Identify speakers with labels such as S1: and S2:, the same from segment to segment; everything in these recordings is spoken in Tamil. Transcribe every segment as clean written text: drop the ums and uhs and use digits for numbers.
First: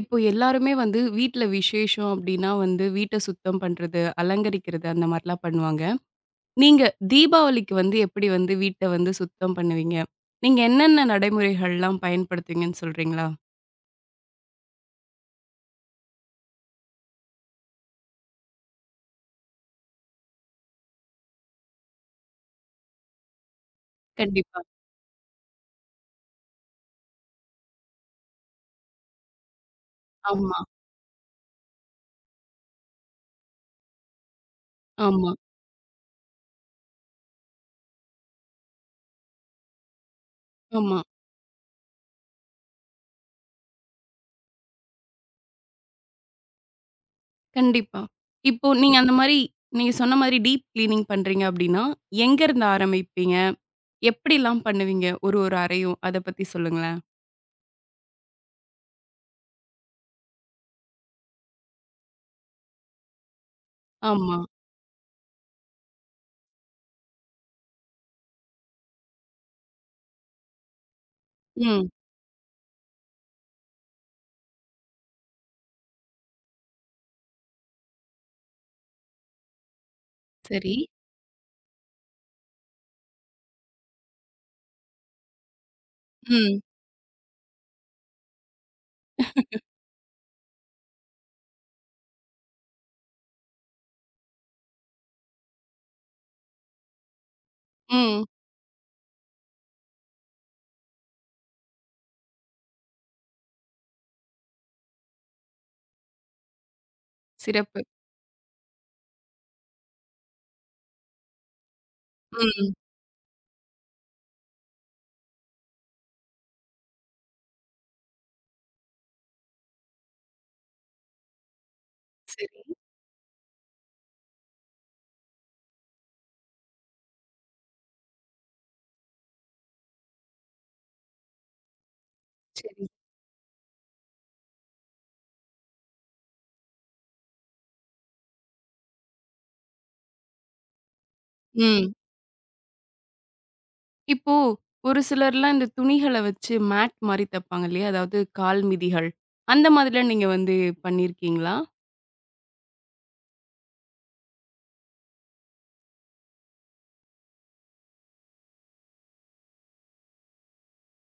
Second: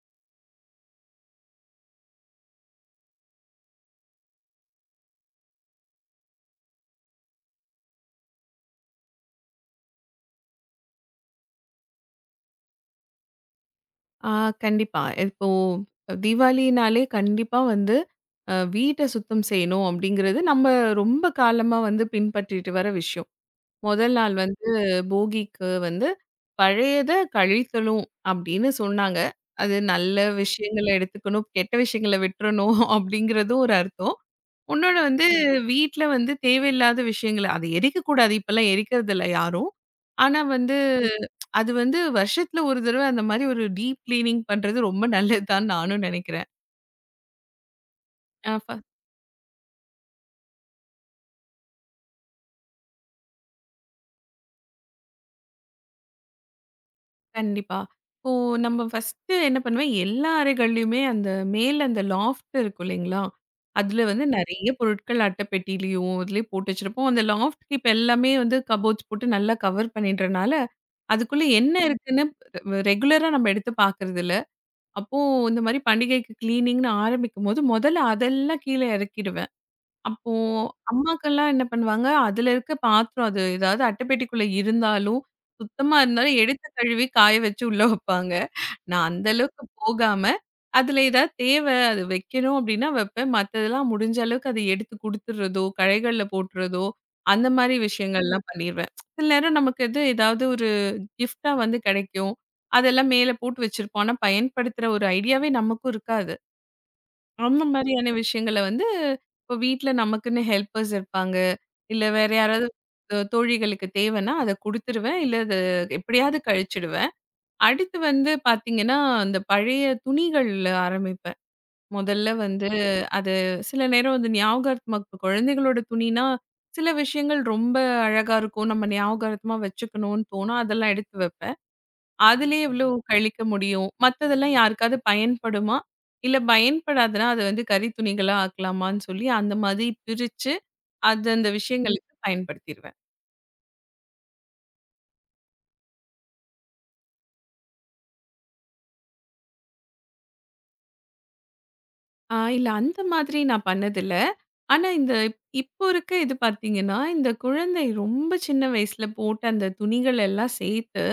S1: இப்போ எல்லாருமே வந்து வீட்ல விசேஷம் அப்டின்னா வந்து வீட்ட சுத்தம் பண்றது, அலங்கரிக்கிறது அந்த மாரிலாம் பண்ணுவாங்க. நீங்க தீபாவளிக்கு வந்து எப்படி வந்து வீட்ட வந்து சுத்தம் பண்ணுவீங்க? நீங்க என்னென்ன நடைமுறைகள்லாம் பயன்படுத்துவீங்கன்னு சொல்றீங்களா?
S2: ஆ கண்டிப்பா. இப்போ தீபாவளினாலே கண்டிப்பா வந்து வீட்ட சுத்தம் செய்யணும் அப்படிங்கிறது நம்ம ரொம்ப காலமா வந்து பின்பற்றிட்டு வர விஷயம். முதல் நாள்
S1: கண்டிப்பா.
S2: வந்து போகிக்கு வந்து பழையத கழித்தலும் அப்படின்னு சொன்னாங்க. அது நல்ல
S1: ஆமா,
S2: விஷயங்கள எடுத்துக்கணும், கெட்ட விஷயங்கள விட்டுறணும் அப்படிங்கிறதும் ஒரு அர்த்தம். உன்னோட வந்து
S1: ஆமா,
S2: வீட்ல வந்து தேவையில்லாத விஷயங்கள அது எரிக்கக்கூடாது. இப்பலாம் எரிக்கிறதில்ல யாரும். ஆனா வந்து
S1: ஆமா.
S2: ம். அது வந்து வருஷத்துல ஒரு தடவ அந்த மாரி ஒரு டீப் கிளீனிங் பண்றது ரொம்ப நல்லதுதான்னு நானும் நெனைக்கிறேன்.
S1: கண்டிப்பா.
S2: அ ஃப
S1: இப்போ நீங்க அந்த மாரி நீங்க சொன்ன மாரி டீப் கிளீனிங் பண்றீங்க அப்டின்னா, எங்கருந்து ஆரம்பிப்பீங்க? எப்படிலாம் பண்ணுவீங்க? ஒரு ஒரு அறையும் அத பத்தி சொல்லுங்களேன்.
S2: கண்டிப்பா. இப்போ நம்ம ஃபர்ஸ்ட்டு என்ன பண்ணுவேன், எல்லா அறைகள்லயுமே அந்த மேல அந்த லாஃப்ட் இருக்கும் இல்லைங்களா? அதுல வந்து
S1: ஆமா.
S2: நெறைய பொருட்கள் அட்டைப்பெட்டிலயும், இதுலயும் போட்டு வச்சிருப்போம். அந்த லாஃப்ட்க்கு இப்ப எல்லாமே வந்து கப்போர்ட்ஸ் போட்டு நல்லா கவர் பண்ணிடுறனால, அதுக்குள்ள என்ன
S1: ம்.
S2: இருக்குன்னு ரெகுலரா நம்ம எடுத்து பார்க்கறதில்ல. அப்போ இந்த மாரி பண்டிகைக்கு கிளீனிங்ன்னு ஆரம்பிக்கும்போது, முதல்ல அதெல்லாம் கீழ இறக்கிடுவேன். அப்போ
S1: சரி.
S2: அம்மாக்கெல்லாம் என்ன பண்ணுவாங்க, அதுல இருக்க பாத்திரம் அது ஏதாவது அட்டைப்பெட்டிக்குள்ள இருந்தாலும், சுத்தமா இருந்தாலும்
S1: ம்.
S2: எடுத்து கழுவி காய வச்சு உள்ள வைப்பாங்க. நான் அந்த அளவுக்கு போகாம, அதுல ஏதாவது தேவை அது வைக்கணும் அப்டின்னா வைப்பேன். மத்ததெல்லாம் முடிஞ்ச அளவுக்கு அத எடுத்து குடுத்துடுறதோ, கழைகள்ல போட்டுறதோ, அந்த மாரி
S1: ம்.
S2: விஷயங்கள்லாம் பண்ணிருவேன். சில நேரம் நமக்கு எது ஏதாவது ஒரு கிஃப்ட்டா வந்து கிடைக்கும். அதெல்லாம் மேல போட்டு வச்சிருப்போம். ஆனா, பயன்படுத்துற ஒரு ஐடியாவே நமக்கும் இருக்காது. அந்த
S1: சிறப்பு.
S2: மாதிரியான விஷயங்கள வந்து இப்போ வீட்ல நமக்குன்னு ஹெல்ப்பர்ஸ் இருப்பாங்க. இல்ல வேற யாராவது
S1: ம்.
S2: தோழிகளுக்கு தேவைன்னா, அத குடுத்துருவேன். இல்ல அது எப்படியாவது கழிச்சிடுவேன். அடுத்து வந்து பார்த்தீங்கன்னா, அந்த பழைய துணிகள்ல ஆரம்பிப்பேன். முதல்ல
S1: சரி.
S2: வந்து அது சில நேரம் வந்து ஞாபகார்த்தமா இப்ப குழந்தைகளோட துணினா, சில விஷயங்கள் ரொம்ப அழகா இருக்கும். நம்ம ஞாபகார்த்தமா வச்சுக்கணும்னு தோணும். அதெல்லாம் எடுத்து வைப்பேன். அதிலயே எவ்ளோ
S1: சரி.
S2: கழிக்க முடியும்? மத்ததெல்லாம் யாருக்காவது பயன்படுமா? இல்ல பயன்படாதுன்னா, அத வந்து கரி துணிகளா ஆக்கலாமான்னு சொல்லி, அந்த மாதிரி பிரிச்சு, அது அந்த
S1: ம்.
S2: விஷயங்களுக்கு பயன்படுத்திருவேன்.
S1: இப்போ ஒரு சிலர்லாம் இந்த துணிகள வச்சு மேட் மாரி தப்பாங்க இல்லையா? அதாவது கால் மிதிகள். அந்த மாதிரிலாம் நீங்க வந்து பண்ணியிருக்கீங்களா?
S2: ஆ இல்ல அந்த மாதிரி நான் பண்ணதில்ல. ஆனா, இந்த இப்போ இருக்க இது பார்த்தீங்கன்னா, இந்த குழந்தை ரொம்ப சின்ன வயசுல போட்ட அந்த துணிகள் எல்லாம் சேர்த்து,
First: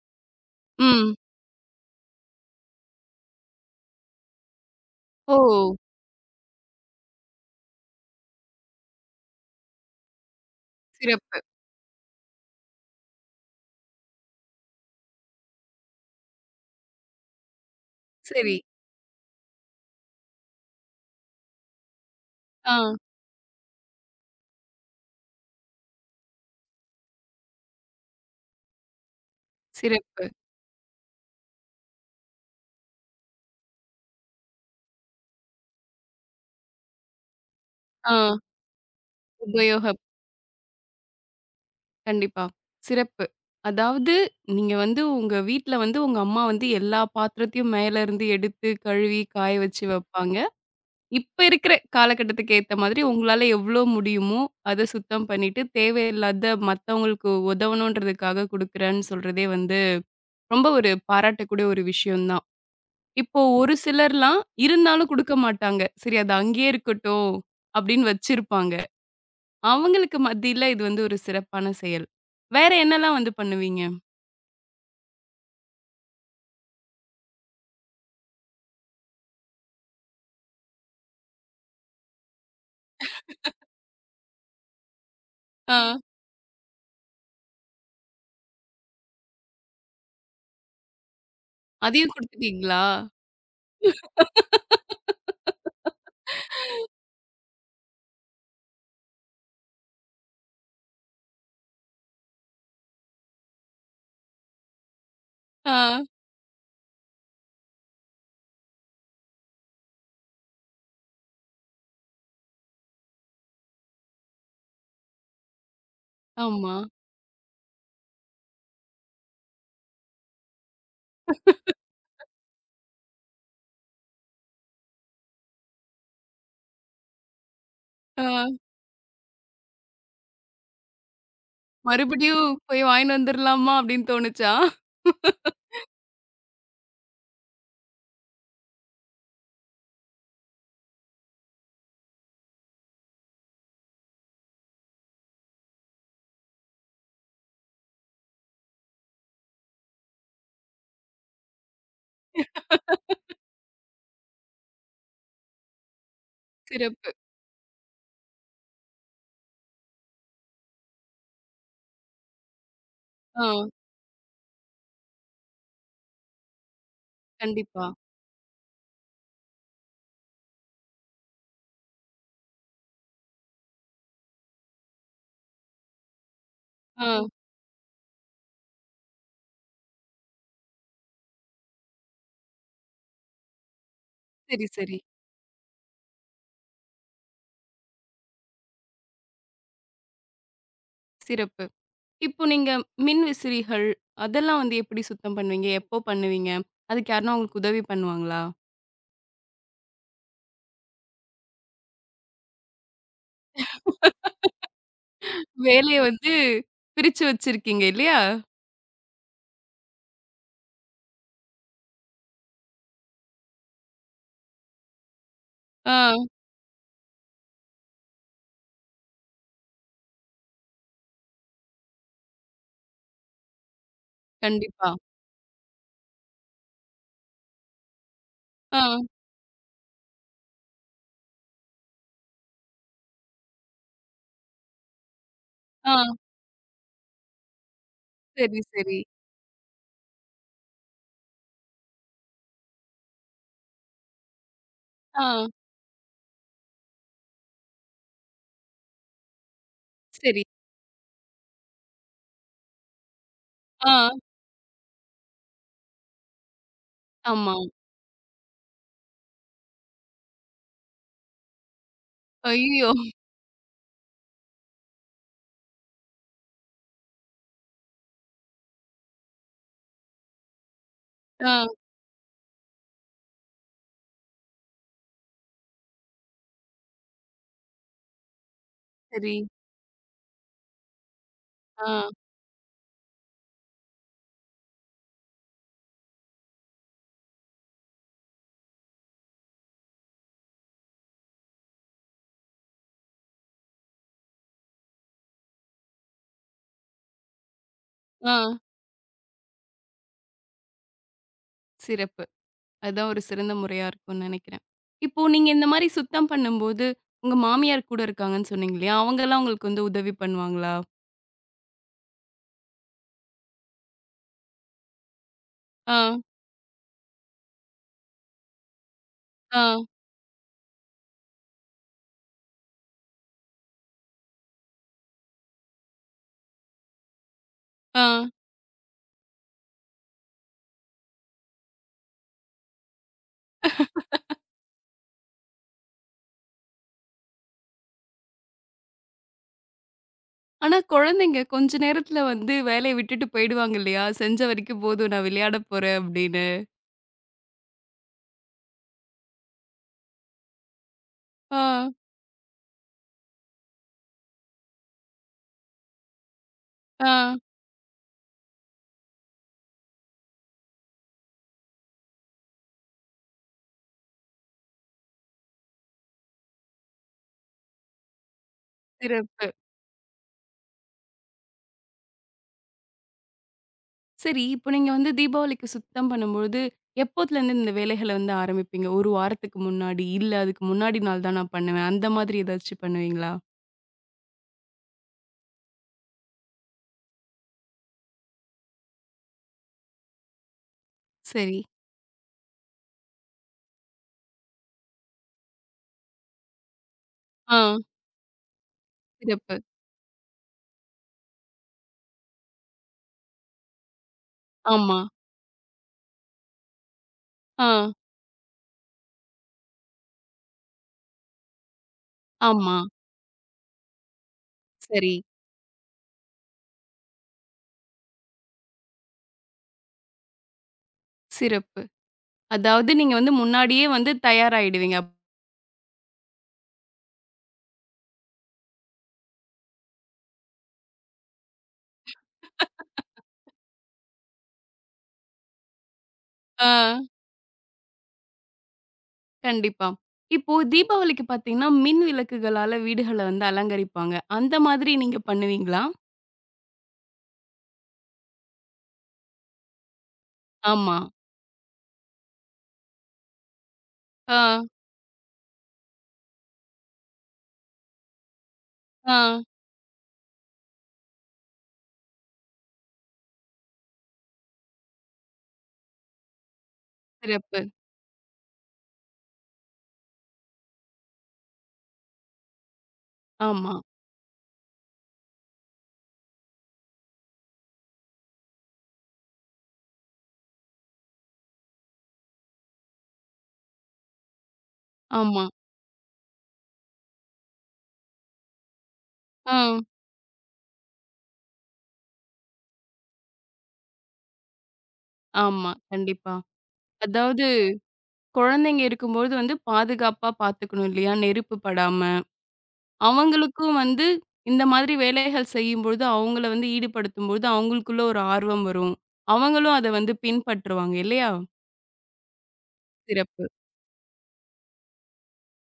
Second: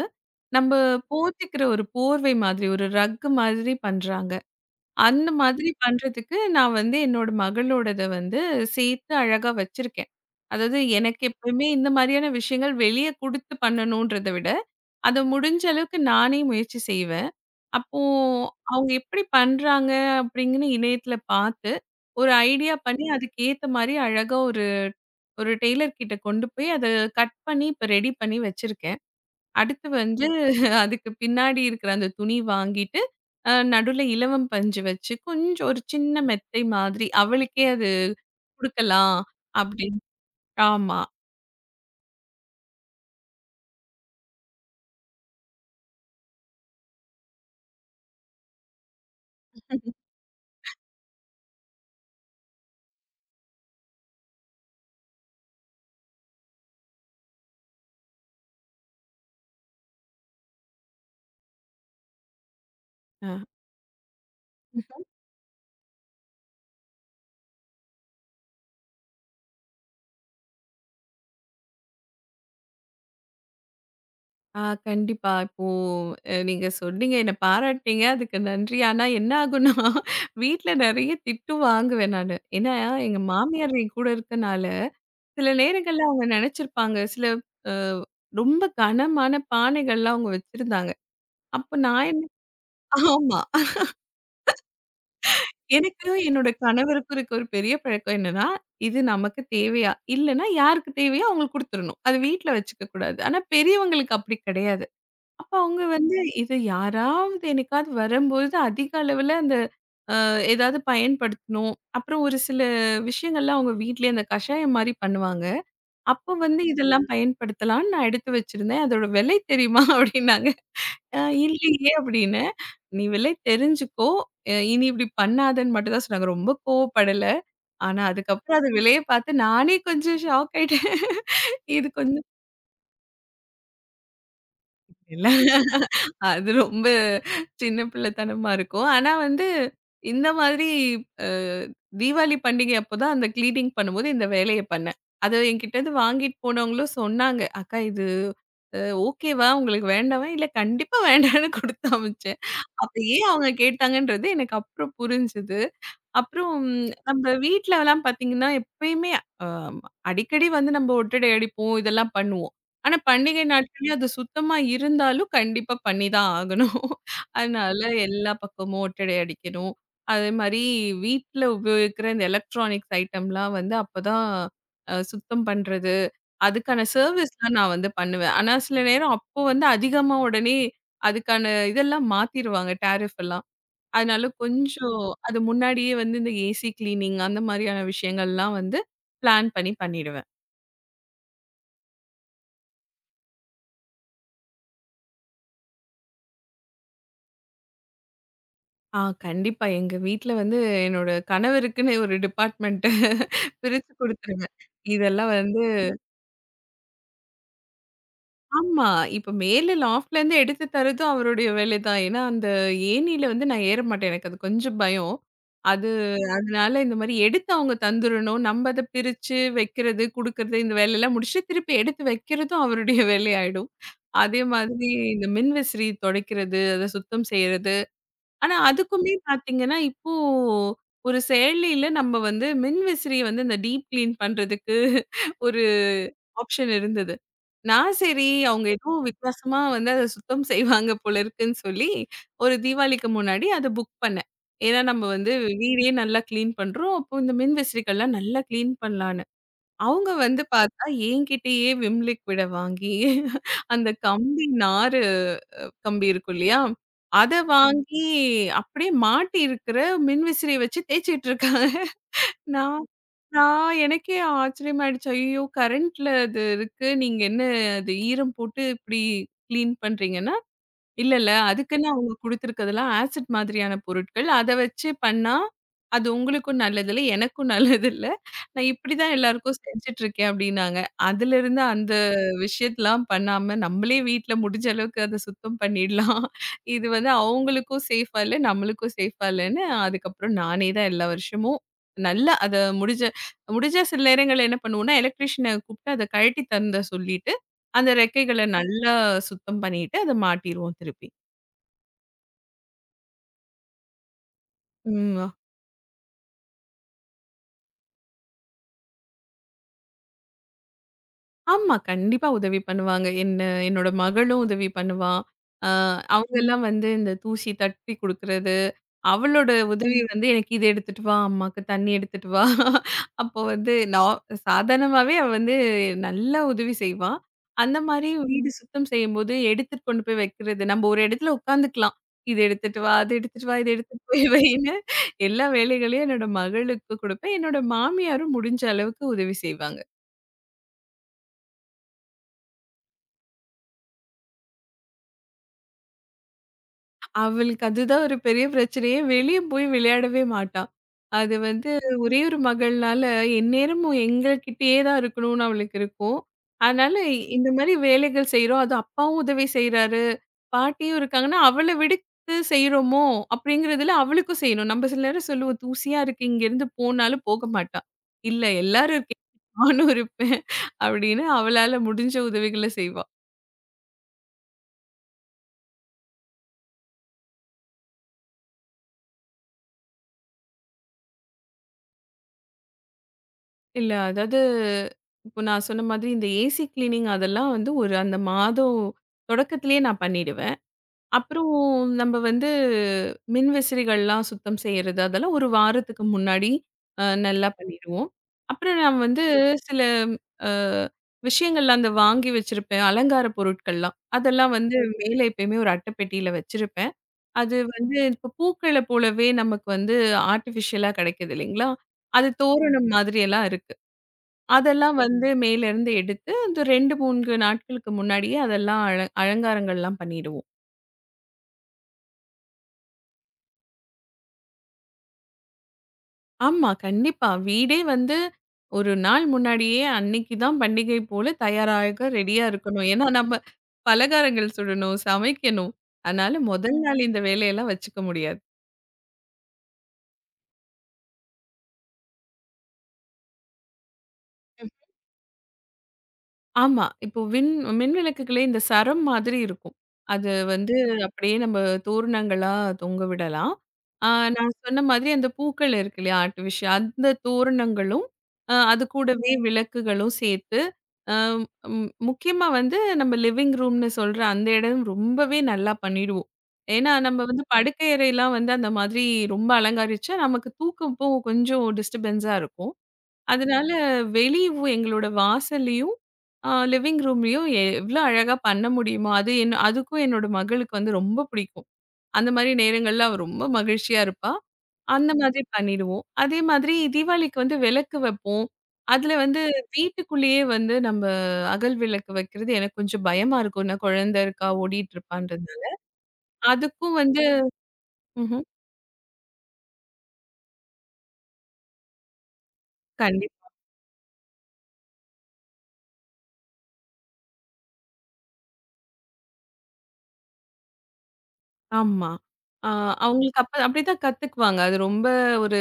S2: நம்ப
S1: ம்.
S2: போத்திக்கிற ஒரு போர்வை மாதிரி, ஒரு ரக் மாதிரி பண்றாங்க. அந்த
S1: ஓ!
S2: மாதிரி பண்றதுக்கு நான் வந்து என்னோட மகளோடத வந்து சேர்த்து அழகா வச்சிருக்கேன். அதாவது எனக்கு
S1: சிறப்பு.
S2: எப்பவுமே இந்த மாதிரியான விஷயங்கள் வெளிய குடுத்து பண்ணணுன்றத விட, அத முடிஞ்ச அளவுக்கு நானே முயற்சி செய்வேன். அப்போ
S1: சரி.
S2: அவங்க எப்படி பண்றாங்க அப்படின்னு இணையத்துல பார்த்து, ஒரு ஐடியா
S1: ஆ,
S2: பண்ணி அதுக்கு ஏத்த மாரி அழகா ஒரு ஒரு டெய்லர் கிட்ட கொண்டு போய் அத கட் பண்ணி இப்ப ரெடி பண்ணி வச்சிருக்கேன். அடுத்து வந்து
S1: சிறப்பு.
S2: அதுக்கு பின்னாடி இருக்கிற அந்த துணி வாங்கிட்டு, நடுவுல இலவம் பஞ்சு வச்சு, கொஞ்சம் ஒரு சின்ன மெத்தை மாதிரி அவளுக்கே அது
S1: ஆ,
S2: குடுக்கலாம்
S1: உபயோகம்.
S2: அப்படின்னு. ஆமா.
S1: கண்டிப்பா. சிறப்பு. அதாவது நீங்க வந்து உங்க வீட்ல வந்து உங்க அம்மா வந்து எல்லா பாத்திரத்தையும் மேல இருந்து எடுத்து கழுவி காய வச்சு வைப்பாங்க. இப்ப இருக்கிற காலகட்டத்துக்கு ஏத்த மாதிரி உங்களால எவ்வளோ முடியுமோ, அத சுத்தம் பண்ணிட்டு, தேவையில்லாத மத்தவங்களுக்கு உதவணுன்றதுக்காக குடுக்குறேன்னு சொல்றதே வந்து, ரொம்ப ஒரு பாராட்டக்கூடிய ஒரு விஷயம் தான்.
S2: அ.
S1: இப்போ ஒரு சிலர்லாம் இருந்தாலும் குடுக்க மாட்டாங்க. சரி, அது அங்கேயே இருக்கட்டும் அப்படின்னு வச்சிருப்பாங்க. அவங்களுக்கு மத்தியில இது வந்து ஒரு சிறப்பான செயல். வேற என்னலாம் வந்து பண்ணுவீங்க?
S2: ஆ கண்டிப்பா. இப்போ நீங்க சொன்னீங்க, என்ன பாராட்டுனீங்க. அதுக்கு நன்றி. ஆனா என்ன ஆகும்னா, வீட்ல நெறைய திட்டு வாங்குவேன் நானு. ஏன்னா, எங்க மாமியார் என் கூட இருக்கனால, சில
S1: ஆ.
S2: நேரங்கள்ல அவங்க நெனச்சிருப்பாங்க, சில அ ரொம்ப கனமான பானைகள்லாம் அவங்க வச்சிருந்தாங்க. அப்ப நான்
S1: அதையும்
S2: என்ன
S1: குடுத்துட்டீங்களா?
S2: ஆமா. எனக்கு என்னோட கணவருக்கும் இருக்க ஒரு பெரிய பழக்கம் என்னன்னா, இது நமக்கு தேவையா? இல்லன்னா யாருக்கு தேவையோ அவங்களுக்கு குடுத்துறணும். அது வீட்ல வச்சுக்க கூடாது. ஆனா பெரியவங்களுக்கு அப்படி கிடையாது. அப்ப
S1: ஆ.
S2: அவங்க வந்து இது யாராவது என்னைக்காவது வரும்பொழுது அதிக அளவுல அந்த ஏதாவது பயன்படுத்தணும். அப்புறம் ஒரு சில விஷயங்கள்லாம் அவங்க வீட்லயே அந்த கஷாயம் மாரி பண்ணுவாங்க. அப்ப வந்து
S1: ஆமா.
S2: இதெல்லாம் பயன்படுத்தலாம்ன்னு நான் எடுத்து வச்சிருந்தேன். அதோட விலை தெரியுமா? அப்படின்னாங்க. அ இல்லையே அப்படின்னேன். நீ விலை தெரிஞ்சுக்கோ. இனி இப்படி பண்ணாதன்னு மட்டும் தான் சொன்னாங்க. ரொம்ப கோவப்படல. ஆனா
S1: ஆ.
S2: அதுக்கப்புறம் அது விலைய பார்த்து நானே கொஞ்சம் ஷாக் ஆயிட்டேன். இது கொஞ்சம்
S1: மறுபடியும் போய் வாங்கின்னு வந்துரலாமா அப்படின்னு தோணுச்சா?
S2: இல்ல. அது ரொம்ப சின்ன பிள்ளைத்தனமா இருக்கும். ஆனா வந்து இந்த மாதிரி அ தீபாவளி பண்டிகை அப்பதான் அந்த கிளீனிங் பண்ணும்போது இந்த வேலைய பண்ணேன். அத என்கிட்டருந்து வாங்கிட்டு போனவங்களும் சொன்னாங்க. "அக்கா இது அ ஓகேவா? உங்களுக்கு வேண்டாவா?" "இல்ல கண்டிப்பா வேண்டான்னு" குடுத்து அனுப்பிச்சேன். அப்ப ஏன் அவங்க கேட்டாங்கன்றது எனக்கு அப்புறம் புரிஞ்சது. அப்புறம்
S1: சிறப்பு.
S2: நம்ம வீட்லலாம் பார்த்தீங்கன்னா, எப்பயுமே அ அடிக்கடி வந்து நம்ம ஒட்டடை அடிப்போம், இதெல்லாம் பண்ணுவோம். ஆனா, பண்டிகை
S1: ஆ,
S2: நாட்கள்லயும் அது சுத்தமா இருந்தாலும் கண்டிப்பா பண்ணி தான் ஆகணும். அதனால
S1: கண்டிப்பா.
S2: எல்லா பக்கமும் ஒட்டடை அடிக்கணும். அதே மாரி வீட்ல உபயோகிக்கிற இந்த எலக்ட்ரானிக்ஸ் ஐட்டம்லாம் வந்து அப்பதான் சுத்தம் பண்றது, அதுக்கான
S1: ஆ,
S2: சர்வீஸ்லாம் நான் வந்து பண்ணுவேன். ஆனா, சில நேரம் அப்போ வந்து அதிகமா உடனே அதுக்கான இதெல்லாம் மாத்திருவாங்க, டாரிஃப் எல்லாம். அதனால
S1: சரி,
S2: கொஞ்சம்
S1: சரி.
S2: அது முன்னாடியே வந்து இந்த ஏசி கிளீனிங் அந்த மாதிரியான விஷயங்கள்லாம் வந்து பிளான் பண்ணி பண்ணிடுவேன்.
S1: சிறப்பு. இப்போ நீங்க மின் விசிறிகள் அதெல்லாம் வந்து எப்படி சுத்தம் பண்ணுவீங்க? எப்போ பண்ணுவீங்க? அதுக்கு யாருன்னா உங்களுக்கு உதவி பண்ணுவாங்களா?
S2: ஆ கண்டிப்பா. எங்க வீட்ல வந்து என்னோட கணவருக்குன்னு ஒரு டிபார்ட்மென்ட்ட பிரிச்சு குடுத்துருவேன். இதெல்லாம் வந்து
S1: வேலைய வந்து பிரிச்சு வச்சிருக்கீங்க இல்லையா?
S2: ஆமா. இப்ப மேல லாஃப்ட்லேருந்து எடுத்து தர்றதும் அவருடைய வேலை தான். ஏன்னா, அந்த ஏணியில வந்து நான் ஏற மாட்டேன். எனக்கு அது கொஞ்சம் பயம். அது
S1: ஆ,
S2: அதனால இந்த மாரி எடுத்து அவங்க தந்துரணும். நம்ம அத பிரிச்சு வைக்கிறது, குடுக்கறது இந்த வேலையெல்லாம் முடிச்சுட்டு திருப்பி எடுத்து வைக்கிறதும் அவருடைய வேலையாயிடும். அதே மாதிரி
S1: கண்டிப்பா.
S2: இந்த மின்விசிறி துடைக்கிறது, அத சுத்தம் செய்றது. ஆனா,
S1: ஆ,
S2: அதுக்குமே பார்த்தீங்கன்னா, இப்போ ஒரு செயலியில நம்ம வந்து மின்விசிறிய வந்து இந்த டீப் கிளீன் பண்றதுக்கு ஒரு
S1: ஆ,
S2: ஆப்ஷன் இருந்தது. நான் சரி,
S1: சரி,
S2: அவங்க ஏதோ
S1: சரி.
S2: வித்தியாசமா வந்து அத சுத்தம் செய்வாங்க போல இருக்குன்னு சொல்லி, ஒரு தீபாவளிக்கு முன்னாடி அத புக் பண்ணேன். ஏன்னா நம்ம வந்து
S1: ஆ,
S2: வீடே நல்லா கிளீன் பண்றோம். அப்போ இந்த மின்விசிறிகள்லாம் நல்லா கிளீன் பண்ணலான்னு. அவங்க வந்து
S1: சரி.
S2: பார்த்தா என்கிட்டயே விம் லிக்விட வாங்கி அந்த
S1: ஆ,
S2: கம்பி நாறு கம்பி இருக்கும் இல்லையா? அத
S1: ஆமா.
S2: வாங்கி அப்படியே மாட்டி இருக்கிற மின்விசிறிய வச்சு தேய்ச்சிட்டு இருக்காங்க. நான்
S1: ஐய்யயோ!
S2: நான் எனக்கே ஆச்சரியமாயிடுச்சு. ஐயய்யோ! கரண்ட்ல அது இருக்கு. நீங்க என்ன அது ஈரம் போட்டு இப்டி கிளீன் பண்றீங்கன்னா, இல்ல, இல்ல.
S1: ஆ,
S2: அதுக்குன்னு அவங்க குடுத்துருக்கதெல்லாம் ஆசிட் மாதிரியான பொருட்கள். அத வச்சு பண்ணா, அது உங்களுக்கும் நல்லதில்ல, எனக்கும் நல்லதில்ல. நான் இப்படிதான்
S1: சரி.
S2: எல்லாருக்கும் செஞ்சுட்டுருக்கேன் அப்டின்னாங்க. அதுலருந்து
S1: ஆ,
S2: அந்த விஷயத்தலாம் பண்ணாம, நம்மளே வீட்ல முடிஞ்ச அளவுக்கு அத சுத்தம் பண்ணிடலாம். இது வந்து அவங்களுக்கும் சேஃபா இல்ல, நம்மளுக்கும் சேஃபா இல்லன்னு, அதுக்கப்புறம் நானே தான் எல்லா வருஷமும் நல்லா அத முடிஞ்ச முடிஞ்சா சில நேரங்கள்ல என்ன பண்ணுவோம்னா, எலக்ட்ரீஷியன கூப்ட்டு அத கழட்டி தந்த சொல்லிட்டு, அந்த
S1: ஆ,
S2: ரெக்கைகள நல்லா சுத்தம் பண்ணிட்டு, அத மாட்டிருவோம் திருப்பி.
S1: சிறப்பு. அதான் ஒரு சிறந்த முறையா இருக்கும்னு நினைக்கிறேன். இப்போ
S2: ம்.
S1: நீங்க இந்த மாரி சுத்தம் பண்ணும்போது, உங்க மாமியார் கூட இருக்காங்கன்னு சொன்னீங்க இல்லையா? அவங்கலாம் உங்களுக்கு வந்து உதவி பண்ணுவாங்களா?
S2: ஆமா. கண்டிப்பா உதவி பண்ணுவாங்க. என்ன என்னோட மகளும் உதவி பண்ணுவா. அ
S1: ஆ,
S2: அவங்கலாம் வந்து இந்த தூசி தட்டி குடுக்குறது. அவளோட
S1: ஆ,
S2: உதவி வந்து எனக்கு இத எடுத்துட்டு வா, அம்மாக்கு தண்ணி எடுத்துட்டு வா. அப்போ வந்து நான் சாதாரணமாவே அவ வந்து நல்லா உதவி செய்வா. அந்த
S1: ஆ.
S2: மாரி வீடு சுத்தம் செய்யும்போது எடுத்துட்டு கொண்டு போய் வைக்கிறது. நம்ம ஒரு இடத்துல உட்காந்துக்கலாம். "இத எடுத்துட்டு வா, அத எடுத்துட்டு வா, இத எடுத்துட்டு போய் வைன்னு" எல்லா வேலைகளையும் என்னோட மகளுக்கு குடுப்பேன். என்னோட மாமியாரும் முடிஞ்ச அளவுக்கு உதவி செய்வாங்க.
S1: ஆனா குழந்தைங்க கொஞ்ச நேரத்துல வந்து வேலைய விட்டுட்டு போயிடுவாங்க இல்லையா? செஞ்ச வரைக்கும் போதும், நான் விளையாட போறேன் அப்படின்னு.
S2: அவளுக்கு அதுதான் ஒரு பெரிய பிரச்சனையே. வெளிய போய் விளையாடவே மாட்டா. அது
S1: ஆ,
S2: வந்து ஒரே ஒரு மகள்னால, எந்நேரமும் எங்ககிட்டயே தான் இருக்கணும்னு அவளுக்கு இருக்கும். அதனால
S1: ஆ.
S2: இந்த மாரி வேலைகள் செய்றோம். அது அப்பாவும் உதவி செய்றாரு, பாட்டியும் இருக்காங்கன்னா, அவள விடுத்து செய்றோமோ! அப்படிங்கிறதுல அவளுக்கும் செய்யணும். நம்ம சில நேரம் சொல்லுவோம், "தூசியா இருக்கு இங்கேருந்து போனாலும்" போக மாட்டா. "இல்ல எல்லாரும் இருக்கீங்க
S1: சிறப்பு.
S2: நானும் இருப்பேன்" அப்படின்னு அவளால முடிஞ்ச உதவிகள செய்வா.
S1: சரி, இப்போ நீங்க வந்து தீபாவளிக்கு சுத்தம் பண்ணும்பொழுது, எப்போத்துலேருந்து இந்த வேலைகள வந்து ஆரம்பிப்பீங்க? 1 வாரத்துக்கு முன்னாடி, இல்ல அதுக்கு முன்னாடி நாள் தான் நான் பண்ணுவேன். அந்த மாதிரி ஏதாச்சும் பண்ணுவீங்களா?
S2: இல்ல. அதாவது, இப்போ நான் சொன்ன மாதிரி இந்த ஏசி கிளீனிங் அதெல்லாம் வந்து ஒரு அந்த மாதம் தொடக்கத்திலேயே நான் பண்ணிடுவேன். அப்புறம்
S1: சரி.
S2: நம்ம வந்து மின்விசிறிகள்லாம் சுத்தம் செய்றது, அதெல்லாம் ஒரு வாரத்துக்கு முன்னாடி நல்லா
S1: ஆ.
S2: பண்ணிருவோம். அப்புறம் நான் வந்து
S1: சிறப்பு.
S2: சில அ விஷயங்கள்லாம் அந்த வாங்கி வச்சிருப்பேன். அலங்கார பொருட்கள்லாம். அதெல்லாம் வந்து
S1: ஆமா.
S2: மேல எப்பயுமே ஒரு அட்டைப்பெட்டியில வச்சிருப்பேன். அது
S1: ஆ,
S2: வந்து இப்போ பூக்கள போலவே நமக்கு வந்து ஆர்ட்டிஃபிஷியலா கிடைக்குது இல்லைங்களா? அது
S1: ஆமா.
S2: தோரணம் மாதிரி எல்லாம் இருக்கு. அதெல்லாம்
S1: சரி,
S2: வந்து மேலருந்து எடுத்து, அந்த 2, 3 நாட்களுக்கு முன்னாடியே அதெல்லாம் அலங்காரங்கள்லாம் பண்ணிடுவோம்.
S1: சிறப்பு. அதாவது நீங்க வந்து முன்னாடியே வந்து தயாராயிடுவீங்க.
S2: ஆமா, கண்டிப்பா. வீடே வந்து 1 நாள் முன்னாடியே அன்னைக்கு தான் பண்டிகை போல தயாராக ரெடியா இருக்கணும். ஏன்னா, நம்ம பலகாரங்கள் சுடணும், சமைக்கணும். அதனால
S1: ஆ,
S2: முதல் நாள் இந்த வேலையெல்லாம் வச்சுக்க முடியாது.
S1: கண்டிப்பா. இப்போ தீபாவளிக்கு பார்த்தீங்கன்னா, மின் விளக்குகளால வீடுகள வந்து அலங்கரிப்பாங்க. அந்த மாதிரி நீங்க பண்ணுவீங்களா?
S2: ஆமா. இப்போ மின்விளக்குகளே இந்த சரம் மாதிரி இருக்கும். அது வந்து
S1: ஆமா.
S2: அப்படியே நம்ம தோரணங்களா தொங்க விடலாம். ஆ நான்
S1: ஆ,
S2: சொன்ன மாதிரி அந்த பூக்கள் இருக்கு இல்லையா? ஆர்டிஃபிஷியல் அந்த தோரணங்களும், அது
S1: ஆ,
S2: கூடவே விளக்குகளும் சேர்த்து, அ ம் முக்கியமா வந்து நம்ம லிவிங் ரூம்னு சொல்ற அந்த இடம் ரொம்பவே நல்லா பண்ணிடுவோம். ஏன்னா நம்ம வந்து
S1: சிறப்பு.
S2: படுக்கை அறைலாம் வந்து அந்த மாதிரி ரொம்ப அலங்கரிச்சா நமக்கு தூக்கம் இப்போ கொஞ்சம் டிஸ்டர்பன்ஸா இருக்கும். அதனால
S1: ஆமா,
S2: வெளி வ் எங்களோட வாசல்லயும், லிவிங் ரூம்லயும் எவ்ளோ அழகா பண்ண முடியுமோ, அது அதுக்கும் என்னோட மகளுக்கு வந்து ரொம்ப பிடிக்கும். அந்த மாரி நேரங்கள்ல அவ ரொம்ப மகிழ்ச்சியா இருப்பா. அந்த மாதிரி
S1: ஆமா.
S2: பண்ணிடுவோம். அதே மாதிரி தீபாவளிக்கு வந்து விளக்கு வைப்போம். அதுல வந்து
S1: ஆ,
S2: வீட்டுக்குள்ளேயே வந்து நம்ம அகல் விளக்கு வைக்கிறது எனக்கு கொஞ்சம் பயமா இருக்கும். ஏன்னா குழந்தை இருக்கா, ஓடிட்டு இருப்பான்றது.
S1: ஆமா. கண்டிப்பா.
S2: அதுக்கும் வந்து
S1: அதாவது
S2: ம்ஹ்ம்.
S1: குழந்தைங்க இருக்கும்போது வந்து பாதுகாப்பா பார்த்துக்கணும் இல்லையா? நெருப்பு படாம.
S2: கண்டிப்பா.
S1: அவங்களுக்கும் வந்து இந்த மாதிரி வேலைகள் செய்யும்பொழுது, அவங்கள வந்து ஈடுபடுத்தும்பொழுது, அவங்களுக்குள்ள ஒரு ஆர்வம் வரும். அவங்களும் அத வந்து பின்பற்றுவாங்க இல்லையா?
S2: ஆமா. அ அவங்களுக்கு
S1: சிறப்பு.
S2: அப்ப அப்படிதான் கத்துக்குவாங்க. அது ரொம்ப ஒரு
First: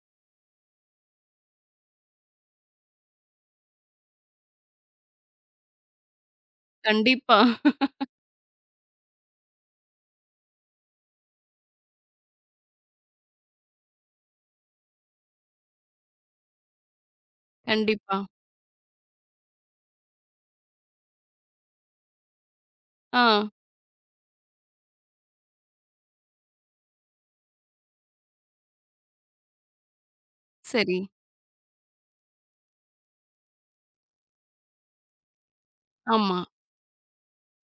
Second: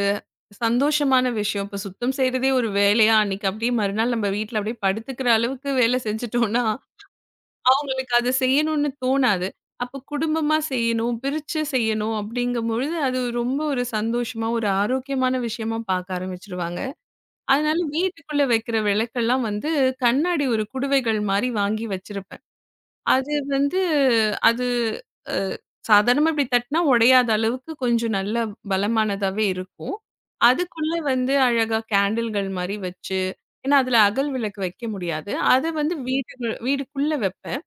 S2: சந்தோஷமான விஷயம். இப்ப சுத்தம் செய்றதே ஒரு வேலையா, அன்னைக்கு அப்படியே மறுநாள் நம்ம வீட்ல அப்படியே படுத்துக்கிற அளவுக்கு வேல செஞ்சுட்டோம்னா,
S1: கண்டிப்பா,
S2: அவங்களுக்கு அத செய்யணும்னு தோணாது. அப்போ குடும்பமா செய்யணும், பிரிச்சு செய்யணும் அப்படிங்கும்பொழுது, அது ரொம்ப ஒரு சந்தோஷமா, ஒரு ஆரோக்கியமான விஷயமா பார்க்க ஆரம்பிச்சுருவாங்க. அதனால
S1: கண்டிப்பா.
S2: வீட்டுக்குள்ள வைக்கிற விளக்கெல்லாம் வந்து கண்ணாடி ஒரு குடுவைகள் மாரி வாங்கி வச்சிருப்பேன்.
S1: ஆ,
S2: அது வந்து அது அ சாதாரணமா இப்டி தட்னா உடையாத அளவுக்கு கொஞ்சம் நல்ல பலமானதாவே இருக்கும். அதுக்குள்ள
S1: சரி.
S2: வந்து அழகா கேண்டில்கள் மாரி வச்சு ஏன்னா அதுல அகல் விளக்கு வைக்க முடியாது. அத வந்து
S1: ஆமா.
S2: வீடுக்குள்ள வைப்பேன்.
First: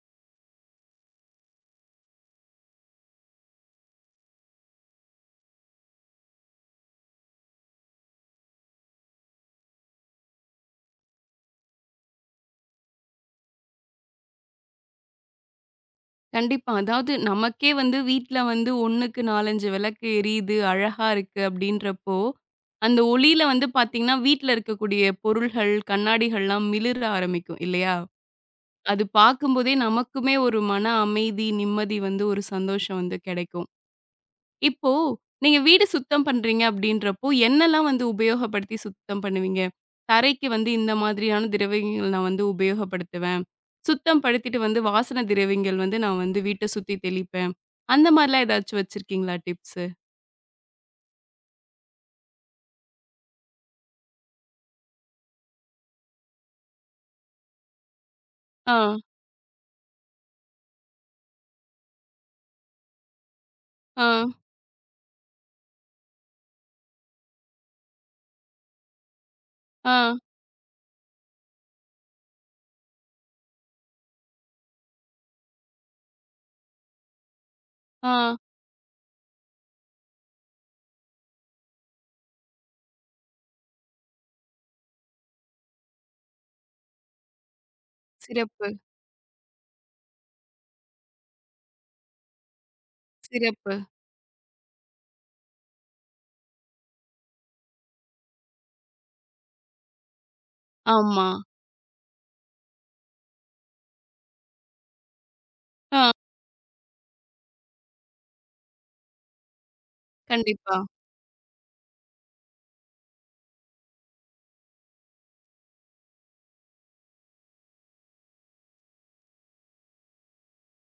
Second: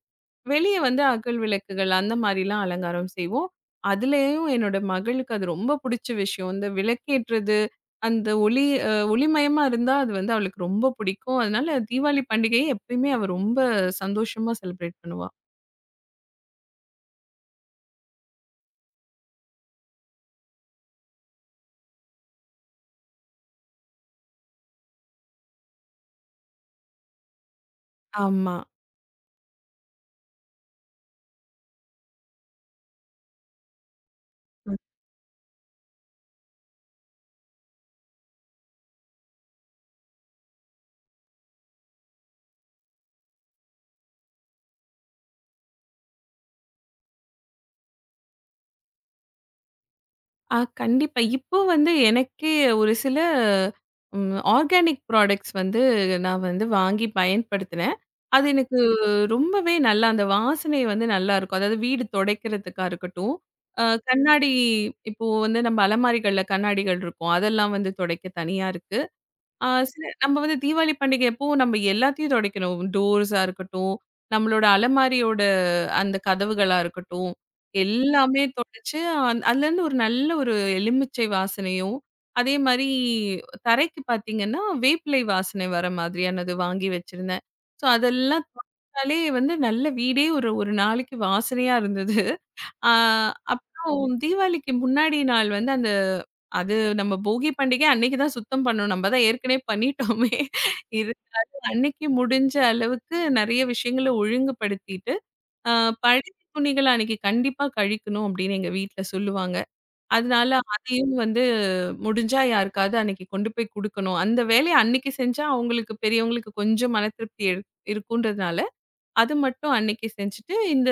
S2: வெளிய வந்து அகல் விளக்குகள் அந்த மாரிலாம் அலங்காரம் செய்வோம். அதுலயும் என்னோட மகளுக்கு அது ரொம்ப புடிச்ச விஷயம். இந்த விளக்கேற்றது, அந்த ஒளி ஒளிமயமா இருந்தா அது வந்து அவளுக்கு ரொம்ப பிடிக்கும். அதனால தீபாவளி பண்டிகையை எப்பயுமே அவ ரொம்ப சந்தோஷமா செலிப்ரேட் பண்ணுவா.
S1: கண்டிப்பா. அதாவது நமக்கே வந்து வீட்ல வந்து 1க்கு 4, 5 விளக்கு எரியுது, அழகா இருக்கு அப்படின்றப்போ, அந்த ஒளியில வந்து பார்த்தீங்கன்னா, வீட்ல இருக்கக்கூடிய பொருள்கள், கண்ணாடிகள்லாம் மிளிர ஆரம்பிக்கும் இல்லையா?
S2: ஆமா.
S1: அது பார்க்கும்போதே நமக்குமே ஒரு மன அமைதி, நிம்மதி வந்து ஒரு சந்தோஷம் வந்து கிடைக்கும். இப்போ நீங்க வீடு சுத்தம் பண்றீங்க அப்படின்றப்போ, என்னல்லாம் வந்து உபயோகப்படுத்தி சுத்தம் பண்ணுவீங்க? தரைக்கு வந்து இந்த மாதிரியான திரவியங்கள் நான் வந்து உபயோகப்படுத்துவேன். சுத்தம் படுத்திட்டு வந்து வாசன திரவியங்கள் வந்து நான் வந்து வீட்ட சுத்தி தெளிப்பேன். அந்த மாரிலாம் ஏதாச்சும் வச்சிருக்கீங்களா டிப்ஸு?
S2: ஆ கண்டிப்பா. இப்போ வந்து எனக்கே ஒரு சில ஆர்கானிக் ப்ராடக்ட்ஸ் வந்து நான் வந்து வாங்கி பயன்படுத்தினேன். அது எனக்கு
S1: ஆ,
S2: ரொம்பவே நல்லா அந்த வாசனை வந்து நல்லாருக்கும். அதாவது வீடு துடைக்கிறதுக்கா இருக்கட்டும், அ
S1: ஆ,
S2: கண்ணாடி இப்போ வந்து நம்ம அலமாரிகள்ல கண்ணாடிகள் இருக்கும். அதெல்லாம் வந்து துடைக்க தனியா இருக்கு. ஆ சில
S1: ஆ,
S2: நம்ம வந்து தீபாவளி பண்டிகை அப்போ நம்ம எல்லாத்தையும் துடைக்கணும். டோர்ஸா இருக்கட்டும், நம்மளோட அலமாரியோட அந்த கதவுகளா இருக்கட்டும்,
S1: ஆ.
S2: எல்லாமே தொடச்சு அதுலேருந்து ஒரு நல்ல ஒரு எலுமிச்சை வாசனையும், அதே மாரி தரைக்கு பார்த்தீங்கன்னா, வேப்பிலை வாசனை வர மாதிரியானது வாங்கி வச்சிருந்தேன். ஸோ அதெல்லாம்
S1: சிறப்பு,
S2: தொடச்சாலே வந்து நல்ல வீடே ஒரு ஒரு நாளைக்கு வாசனையா இருந்தது. ஆ
S1: சிறப்பு.
S2: அப்புறம் தீபாவளிக்கு முன்னாடி நாள் வந்து அது நம்ம போகி பண்டிகை அன்னைக்கு தான் சுத்தம் பண்ணணும். நம்ம தான் ஏற்கனவே பண்ணிட்டோமே. இது
S1: ஆமா.
S2: அன்னைக்கு முடிஞ்ச அளவுக்கு நெறைய விஷயங்கள ஒழுங்குபடுத்திட்டு ஆ
S1: ஆ.
S2: பழைய துணிகள அன்னைக்கு கண்டிப்பா கழிக்கணும் அப்படின்னு எங்க வீட்ல சொல்லுவாங்க. அதனால
S1: கண்டிப்பா.
S2: அதையும் வந்து முடிஞ்சா யாருக்காவது அன்னைக்கு கொண்டு போய் குடுக்கணும். அந்த வேலைய அன்னைக்கு செஞ்சா அவங்களுக்கு பெரியவங்களுக்கு கொஞ்சம் மன திருப்தி இருக்குன்றதுனால, அது மட்டும் அன்னைக்கு செஞ்சுட்டு, இந்த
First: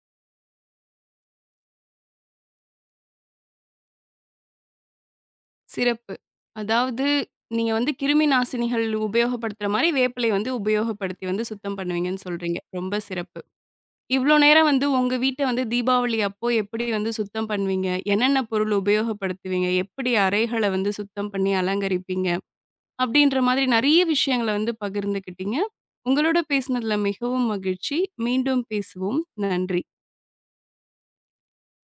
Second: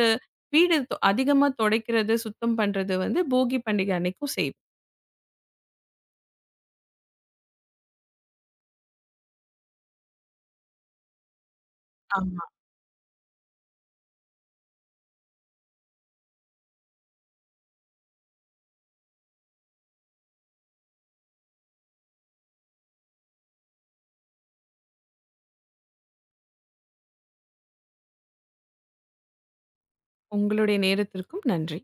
S2: வீடு அதிகமா தொடைக்கிறது, சுத்தம் பண்றது வந்து போகி பண்டிகை அன்னைக்கும் செய்வேன்.
S1: சிறப்பு. அதாவது நீங்க வந்து கிருமி நாசினிகள் உபயோகப்படுத்துற மாரி வேப்பிலை வந்து உபயோகப்படுத்தி வந்து சுத்தம் பண்ணுவீங்கன்னு
S2: ஆமா.
S1: சொல்றீங்க. ரொம்ப சிறப்பு. இவ்ளோ நேரம் வந்து உங்க வீட்ட வந்து தீபாவளி அப்போ எப்படி வந்து சுத்தம் பண்ணுவீங்க? என்னென்ன பொருள் உபயோகப்படுத்துவீங்க? எப்படி அறைகள வந்து சுத்தம் பண்ணி அலங்கரிப்பீங்க? அப்படின்ற மாதிரி நெறைய விஷயங்கள வந்து பகிர்ந்துக்கிட்டீங்க. உங்களோட பேசினதுல மிகவும் மகிழ்ச்சி. மீண்டும் பேசுவோம். நன்றி.
S2: உங்களுடைய நேரத்திற்கும் நன்றி.